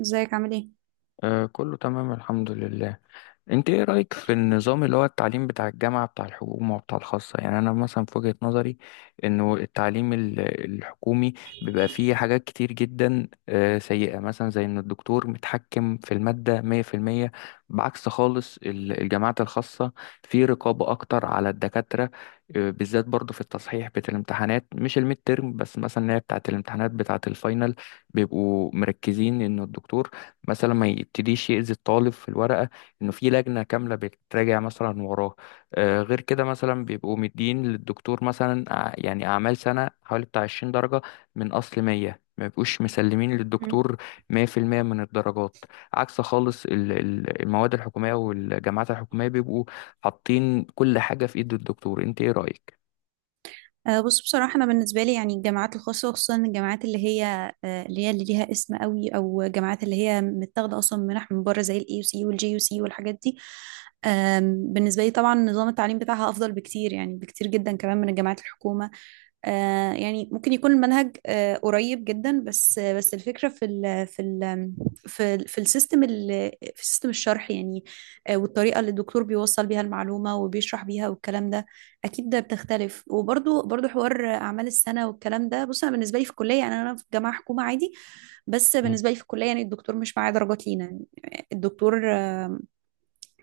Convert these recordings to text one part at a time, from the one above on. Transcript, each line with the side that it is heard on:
right: ازيك عامل ايه؟
left: آه، كله تمام، الحمد لله. انت ايه رأيك في النظام اللي هو التعليم بتاع الجامعة بتاع الحكومة وبتاع الخاصة؟ يعني انا مثلا في وجهة نظري انه التعليم الحكومي بيبقى فيه حاجات كتير جدا سيئة، مثلا زي ان الدكتور متحكم في المادة 100%، بعكس خالص الجامعات الخاصة. في رقابة اكتر على الدكاترة، بالذات برضو في التصحيح بتاع الامتحانات، مش الميد تيرم بس، مثلا اللي هي بتاعة الامتحانات بتاعة الفاينل. بيبقوا مركزين ان الدكتور مثلا ما يبتديش يأذي الطالب في الورقة، انه في لجنه كامله بتراجع مثلا وراه. غير كده، مثلا بيبقوا مدين للدكتور مثلا يعني اعمال سنه حوالي بتاع 20 درجه، من اصل 100، ما بيبقوش مسلمين
right: مم.
left: للدكتور 100% من الدرجات. عكس خالص المواد الحكوميه والجامعات الحكوميه، بيبقوا حاطين كل حاجه في ايد الدكتور. انت ايه رايك؟
right: بص بصراحة أنا بالنسبة لي يعني الجامعات الخاصة، وخصوصا الجامعات اللي هي اللي هي اللي ليها اسم قوي، أو جامعات اللي هي متاخدة أصلا منح من بره زي الاي يو سي والجي يو سي والحاجات دي. بالنسبة لي طبعا نظام التعليم بتاعها أفضل بكتير، يعني بكتير جدا كمان من الجامعات الحكومة. يعني ممكن يكون المنهج قريب جدا، بس الفكرة في السيستم في سيستم الشرح يعني. والطريقة اللي الدكتور بيوصل بيها المعلومة وبيشرح بيها والكلام ده اكيد ده بتختلف. وبرضو برضو حوار اعمال السنه والكلام ده. بص، انا بالنسبه لي في الكليه يعني، انا في جامعه حكومه عادي، بس بالنسبه لي في الكليه يعني الدكتور مش معايا درجات لينا، يعني الدكتور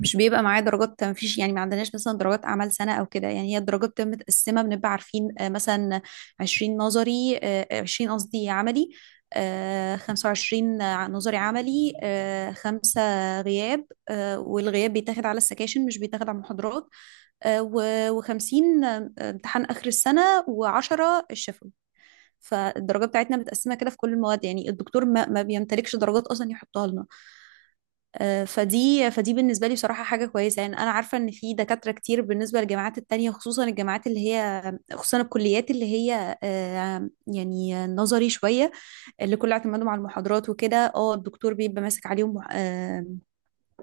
right: مش بيبقى معايا درجات. ما فيش يعني، ما عندناش مثلا درجات اعمال سنه او كده. يعني هي الدرجات بتبقى متقسمه، بنبقى عارفين مثلا 20 نظري، 20 قصدي عملي، 25 نظري عملي، خمسة غياب، والغياب بيتاخد على السكاشن مش بيتاخد على المحاضرات، و50 امتحان آخر السنة، و10 الشفوي. فالدرجة بتاعتنا متقسمة كده في كل المواد، يعني الدكتور ما بيمتلكش درجات أصلا يحطها لنا. فدي بالنسبة لي بصراحة حاجة كويسة. يعني أنا عارفة إن في دكاترة كتير بالنسبة للجامعات التانية، خصوصا الجامعات اللي هي، خصوصا الكليات اللي هي يعني نظري شوية، اللي كله اعتمادهم على المحاضرات وكده. اه الدكتور بيبقى ماسك عليهم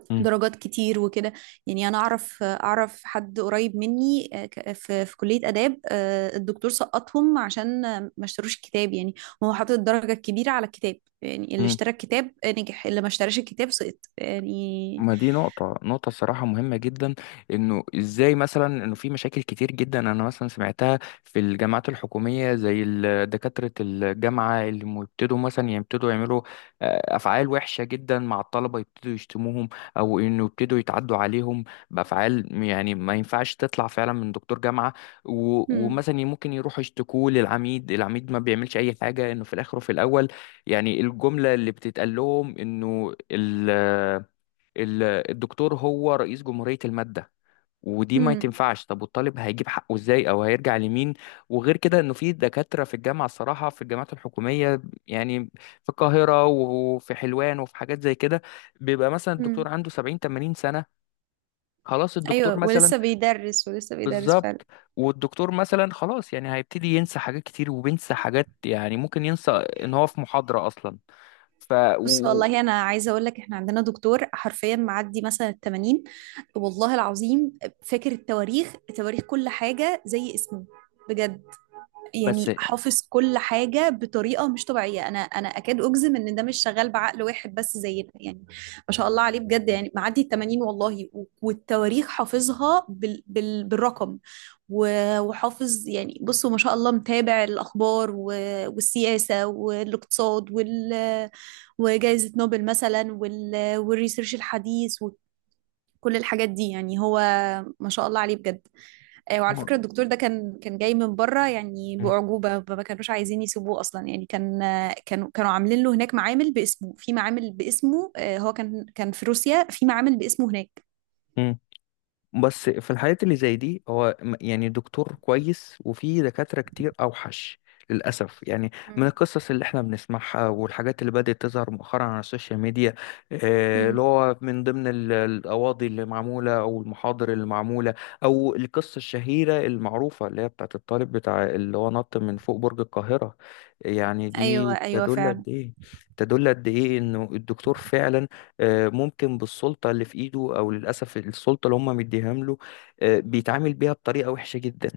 left: مم.
right: درجات كتير وكده. يعني انا اعرف حد قريب مني في كلية آداب، الدكتور سقطهم عشان ما اشتروش الكتاب يعني. هو حاطط الدرجة الكبيرة على الكتاب، يعني اللي
left: مم.
right: اشترى الكتاب نجح، اللي ما اشتراش الكتاب سقط يعني.
left: ما دي نقطة الصراحة مهمة جدا، انه ازاي مثلا انه في مشاكل كتير جدا انا مثلا سمعتها في الجامعات الحكومية، زي دكاترة الجامعة اللي بيبتدوا مثلا يعني يبتدوا يعملوا افعال وحشة جدا مع الطلبة. يبتدوا يشتموهم او انه يبتدوا يتعدوا عليهم بافعال، يعني ما ينفعش تطلع فعلا من دكتور جامعة. و-
right: هم
left: ومثلا ممكن يروحوا يشتكوه للعميد، العميد ما بيعملش اي حاجة، انه في الاخر وفي الاول يعني الجملة اللي بتتقال لهم انه ال- الدكتور هو رئيس جمهورية المادة، ودي ما
right: هم
left: تنفعش. طب والطالب هيجيب حقه ازاي او هيرجع لمين؟ وغير كده انه في دكاترة في الجامعة، الصراحة في الجامعات الحكومية، يعني في القاهرة وفي حلوان وفي حاجات زي كده، بيبقى مثلا الدكتور
right: هم.
left: عنده 70 80 سنة. خلاص الدكتور
right: ايوه،
left: مثلا.
right: ولسه بيدرس، ولسه بيدرس فعلا.
left: بالظبط. والدكتور مثلا خلاص، يعني هيبتدي ينسى حاجات كتير وبينسى حاجات، يعني ممكن ينسى ان هو في محاضرة اصلا. ف
right: بص
left: و...
right: والله انا عايزه اقول لك، احنا عندنا دكتور حرفيا معدي مثلا ال 80. والله العظيم، فاكر التواريخ، تواريخ كل حاجه زي اسمه بجد.
left: بس.
right: يعني حافظ كل حاجة بطريقة مش طبيعية. أنا أكاد أجزم إن ده مش شغال بعقل واحد بس زينا يعني. ما شاء الله عليه بجد. يعني معدي ال 80 والله، والتواريخ حافظها بالرقم وحافظ يعني. بصوا، ما شاء الله، متابع الأخبار، والسياسة والاقتصاد، وجائزة نوبل مثلا، والريسيرش الحديث، وكل الحاجات دي يعني. هو ما شاء الله عليه بجد. وعلى فكرة الدكتور ده كان جاي من بره يعني بأعجوبة. ما كانوش عايزين يسيبوه أصلا. يعني كانوا عاملين له هناك معامل باسمه، في معامل باسمه آه، هو كان في روسيا في معامل باسمه هناك.
left: مم. بس في الحالات اللي زي دي هو يعني دكتور كويس، وفي دكاترة كتير أوحش، للأسف يعني، من
right: مم.
left: القصص اللي احنا بنسمعها والحاجات اللي بدأت تظهر مؤخرا على السوشيال ميديا. اللي
right: مم.
left: هو من ضمن القواضي اللي معمولة أو المحاضر اللي معمولة، أو القصة الشهيرة المعروفة اللي هي بتاعت الطالب بتاع اللي هو نط من فوق برج القاهرة. يعني
right: أيوه
left: دي
right: أيوه
left: تدل
right: فعلا.
left: قد إيه، إنه الدكتور فعلا، ممكن بالسلطة اللي في إيده أو للأسف السلطة اللي هم مديهام له، بيتعامل بيها بطريقة وحشة جدا،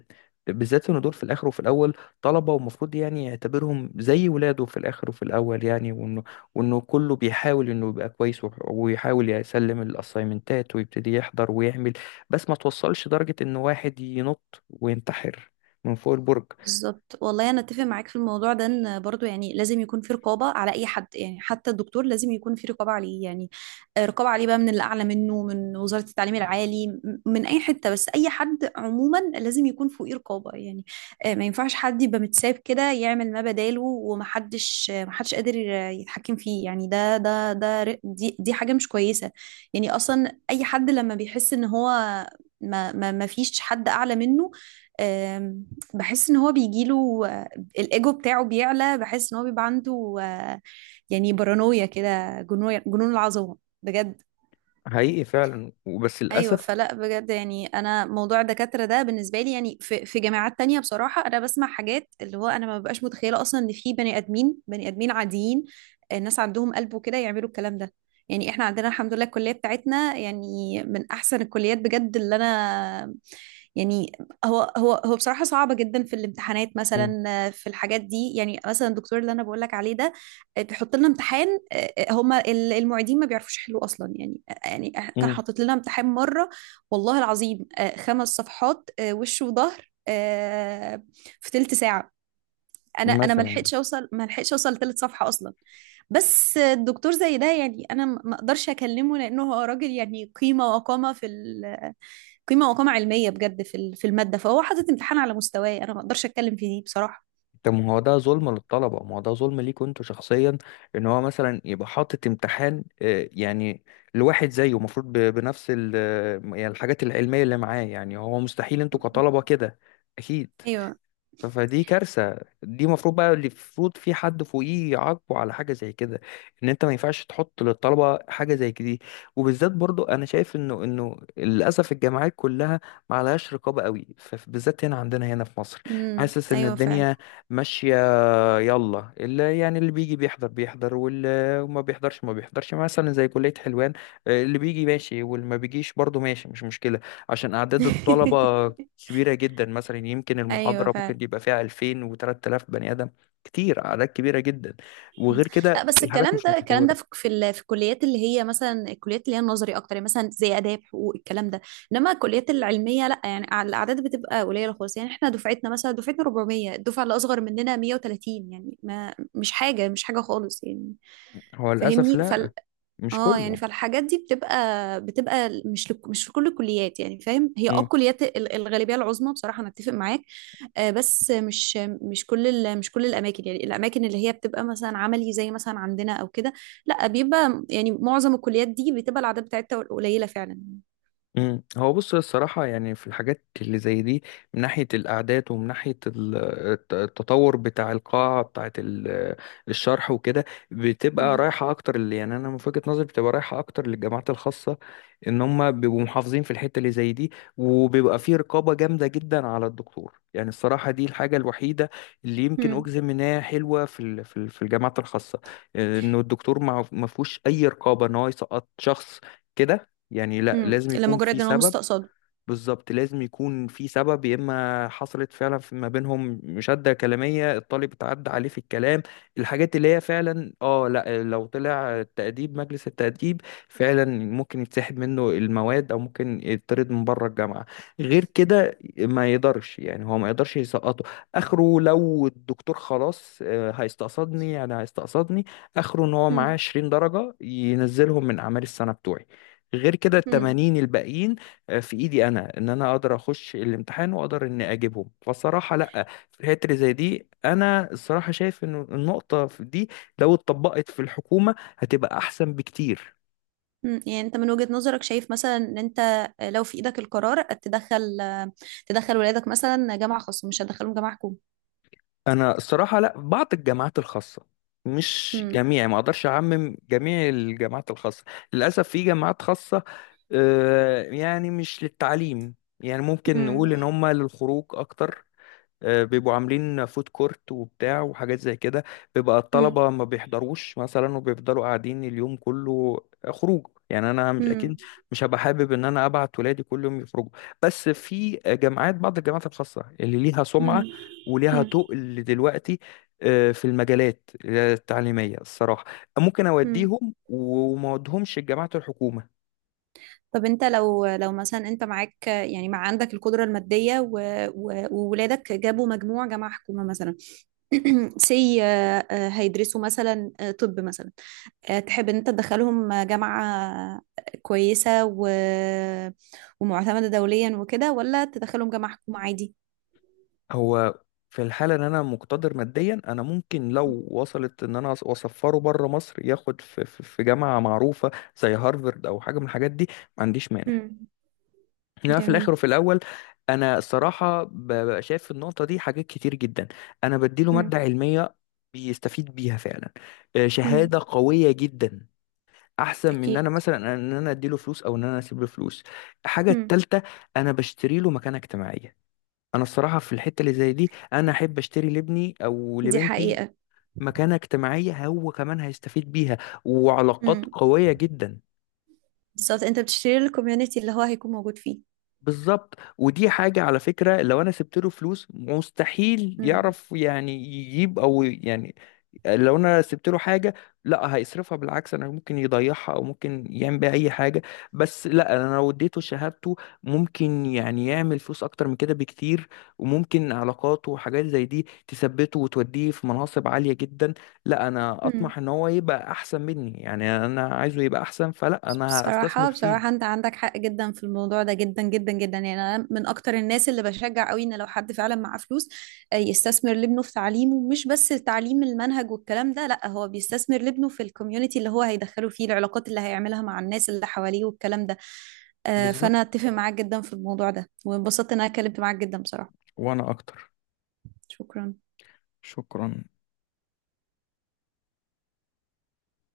left: بالذات إن دول في الآخر وفي الأول طلبة، ومفروض يعني يعتبرهم زي ولاده في الآخر وفي الأول. يعني وإنه كله بيحاول إنه يبقى كويس وح- ويحاول يسلم الأسايمنتات ويبتدي يحضر ويعمل، بس ما توصلش درجة إن واحد ينط وينتحر من فوق البرج.
right: بالظبط، والله انا اتفق معاك في الموضوع ده. ان برضو يعني لازم يكون في رقابه على اي حد، يعني حتى الدكتور لازم يكون في رقابه عليه يعني. رقابه عليه بقى من اللي اعلى منه، من وزاره التعليم العالي، من اي حته، بس اي حد عموما لازم يكون فوقيه رقابه يعني. ما ينفعش حد يبقى متساب كده يعمل ما بداله ومحدش محدش قادر يتحكم فيه يعني. ده ده ده ر- دي دي حاجه مش كويسه. يعني اصلا اي حد لما بيحس ان هو ما فيش حد اعلى منه، بحس ان هو بيجيله الايجو بتاعه بيعلى، بحس ان هو بيبقى عنده يعني بارانويا كده، جنون جنون العظمه بجد.
left: حقيقي فعلا، وبس
right: ايوه
left: للأسف.
right: فلا بجد. يعني انا موضوع الدكاتره ده بالنسبه لي يعني، في جامعات تانية بصراحه انا بسمع حاجات اللي هو انا ما ببقاش متخيله اصلا، ان في بني ادمين بني ادمين عاديين الناس عندهم قلب وكده يعملوا الكلام ده. يعني احنا عندنا الحمد لله الكليه بتاعتنا يعني من احسن الكليات بجد، اللي انا يعني. هو بصراحة صعبة جدا في الامتحانات
left: مم.
right: مثلا، في الحاجات دي يعني. مثلا الدكتور اللي انا بقول لك عليه ده بيحط لنا امتحان. هما المعيدين ما بيعرفوش يحلوا اصلا يعني. كان
left: مم.
right: حاطط لنا امتحان مرة والله العظيم خمس صفحات وش وظهر في تلت ساعة. انا
left: مثلا،
right: ما لحقتش اوصل لتلت صفحة اصلا. بس الدكتور زي ده يعني انا ما اقدرش اكلمه، لانه هو راجل يعني قيمة وقامة علمية بجد في في المادة. فهو حاطط امتحان على مستواي، أنا ما أقدرش أتكلم في دي بصراحة.
left: طب ما هو ده ظلم للطلبة، ما هو ده ظلم ليك انتوا شخصيا، ان هو مثلا يبقى حاطط امتحان يعني لواحد زيه، المفروض بنفس يعني الحاجات العلمية اللي معاه، يعني هو مستحيل انتوا كطلبة
right: مم.
left: كده. اكيد.
right: أيوه.
left: ف- فدي كارثة. دي المفروض بقى، اللي المفروض في حد فوقيه يعاقبه على حاجة زي كده، ان انت ما ينفعش تحط للطلبة حاجة زي دي. وبالذات برضو انا شايف انه للاسف الجامعات كلها ما عليهاش رقابة قوي، فبالذات هنا عندنا هنا في مصر، حاسس ان
right: أيوه فعلا.
left: الدنيا ماشية، يلا اللي يعني اللي بيجي بيحضر بيحضر واللي ما بيحضرش ما بيحضرش، مثلا زي كلية حلوان، اللي بيجي ماشي واللي ما بيجيش برضه ماشي، مش مشكلة، عشان أعداد الطلبة كبيرة جدا. مثلا يمكن
right: أيوه
left: المحاضرة ممكن
right: فعلا.
left: يبقى فيها 2000 و3000 بني آدم، كتير أعداد كبيرة جدا.
right: مم.
left: وغير
right: لا
left: كده
right: بس
left: الحاجات
right: الكلام
left: مش
right: ده، الكلام ده
left: متطورة.
right: في في الكليات اللي هي مثلا، الكليات اللي هي النظري أكتر، يعني مثلا زي آداب حقوق الكلام ده. إنما الكليات العلمية لا، يعني الأعداد بتبقى قليلة خالص. يعني إحنا دفعتنا، مثلا دفعتنا 400، الدفعة اللي أصغر مننا 130، يعني ما، مش حاجة، مش حاجة خالص يعني.
left: هو للأسف
right: فاهمني.
left: لا، مش
right: اه يعني
left: كله.
right: فالحاجات دي بتبقى مش لك مش في كل الكليات يعني، فاهم. هي اه
left: إمم.
right: الكليات الغالبيه العظمى بصراحه انا اتفق معاك. بس مش، مش كل مش كل الاماكن يعني. الاماكن اللي هي بتبقى مثلا عملي زي مثلا عندنا او كده لا، بيبقى يعني معظم الكليات دي بتبقى الاعداد بتاعتها قليله فعلا.
left: مم. هو بص الصراحة يعني في الحاجات اللي زي دي، من ناحية الأعداد ومن ناحية التطور بتاع القاعة بتاعة الشرح وكده، بتبقى
right: امم.
left: رايحة أكتر، اللي يعني أنا من وجهة نظري بتبقى رايحة أكتر للجامعات الخاصة، إن هم بيبقوا محافظين في الحتة اللي زي دي، وبيبقى فيه رقابة جامدة جدا على الدكتور. يعني الصراحة دي الحاجة الوحيدة اللي يمكن
right: امم.
left: أجزم إنها حلوة في الجامعات الخاصة، إنه الدكتور ما فيهوش أي رقابة إن هو يسقط شخص كده. يعني لا، لازم يكون في
right: لمجرد ان هو
left: سبب.
right: مستقصده.
left: بالظبط، لازم يكون في سبب، يا اما حصلت فعلا في ما بينهم مشادة كلامية، الطالب اتعدى عليه في الكلام، الحاجات اللي هي فعلا، لا، لو طلع التأديب، مجلس التأديب فعلا ممكن يتسحب منه المواد او ممكن يطرد من بره الجامعة. غير كده ما يقدرش، يعني هو ما يقدرش يسقطه. اخره لو الدكتور خلاص هيستقصدني، يعني هيستقصدني، اخره ان هو معاه
right: امم.
left: 20 درجة ينزلهم من اعمال السنة بتوعي. غير كده
right: امم.
left: التمانين الباقيين في ايدي انا، ان انا اقدر اخش الامتحان واقدر اني اجيبهم. فالصراحه لا، في الحته اللي زي دي انا الصراحه شايف ان النقطه في دي لو اتطبقت في الحكومه هتبقى احسن بكتير.
right: يعني انت من وجهه نظرك شايف مثلا ان انت لو في ايدك القرار، تدخل ولادك مثلا جامعه خاصه مش هتدخلهم جامعه حكومه؟
left: انا الصراحه لا، بعض الجامعات الخاصه، مش
right: مم.
left: جميع، ما اقدرش اعمم جميع الجامعات الخاصه. للاسف في جامعات خاصه يعني مش للتعليم، يعني ممكن
right: مم.
left: نقول ان هم للخروج اكتر. بيبقوا عاملين فود كورت وبتاع وحاجات زي كده، بيبقى
right: مم.
left: الطلبة ما بيحضروش مثلا وبيفضلوا قاعدين اليوم كله، خروج يعني. انا مش
right: مم.
left: اكيد، مش هبقى حابب ان انا ابعت ولادي كل يوم يخرجوا. بس في جامعات بعض الجامعات الخاصة اللي ليها
right: مم.
left: سمعة وليها
right: مم.
left: تقل دلوقتي في المجالات التعليمية، الصراحة ممكن
right: مم.
left: أوديهم، وما أوديهمش الجامعات الحكومة.
right: طب انت لو، لو مثلا انت معاك يعني، عندك القدرة المادية و... و... وولادك جابوا مجموع جامعة حكومة مثلا، سي هيدرسوا مثلا طب مثلا تحب ان انت تدخلهم جامعة كويسة و... ومعتمدة دوليا وكده، ولا تدخلهم جامعة حكومة عادي؟
left: هو في الحالة ان انا مقتدر ماديا، انا ممكن لو وصلت ان انا اسفره بره مصر ياخد في جامعة معروفة زي هارفرد او حاجة من الحاجات دي، ما عنديش مانع.
right: مم.
left: انما في الاخر
right: جميل.
left: وفي الاول، انا الصراحة ببقى شايف في النقطة دي حاجات كتير جدا، انا بديله مادة
right: مم.
left: علمية بيستفيد بيها فعلا، شهادة
right: مم.
left: قوية جدا، احسن من ان انا
right: اكيد.
left: مثلا ان انا اديله فلوس او ان انا اسيب له فلوس. الحاجة
right: مم.
left: التالتة، انا بشتري له مكانة اجتماعية. انا الصراحه في الحته اللي زي دي انا احب اشتري لابني او
right: دي
left: لبنتي
right: حقيقة.
left: مكانه اجتماعيه هو كمان هيستفيد بيها، وعلاقات قويه جدا.
right: بالظبط، انت بتشتري الكوميونتي اللي هو هيكون موجود فيه.
left: بالظبط، ودي حاجه على فكره، لو انا سبت له فلوس مستحيل
right: امم.
left: يعرف يعني يجيب او يعني، لو انا سبت له حاجه لا هيصرفها، بالعكس انا ممكن يضيعها او ممكن يعمل بيها اي حاجه، بس لا انا لو اديته شهادته، ممكن يعني يعمل فلوس اكتر من كده بكتير، وممكن علاقاته وحاجات زي دي تثبته وتوديه في مناصب عاليه جدا. لا، انا
right: امم.
left: اطمح ان هو يبقى احسن مني، يعني انا عايزه يبقى احسن، فلا انا هستثمر
right: بصراحة بصراحة
left: فيه.
right: انت عندك حق جدا في الموضوع ده، جدا جدا جدا. يعني انا من اكتر الناس اللي بشجع قوي ان لو حد فعلا معاه فلوس يستثمر لابنه في تعليمه. مش بس تعليم المنهج والكلام ده، لا، هو بيستثمر لابنه في الكوميونتي اللي هو هيدخله فيه، العلاقات اللي هيعملها مع الناس اللي حواليه والكلام ده.
left: بالظبط،
right: فانا اتفق معاك جدا في الموضوع ده، وانبسطت ان انا اتكلمت معاك جدا بصراحة.
left: وانا اكتر.
right: شكرا.
left: شكرا.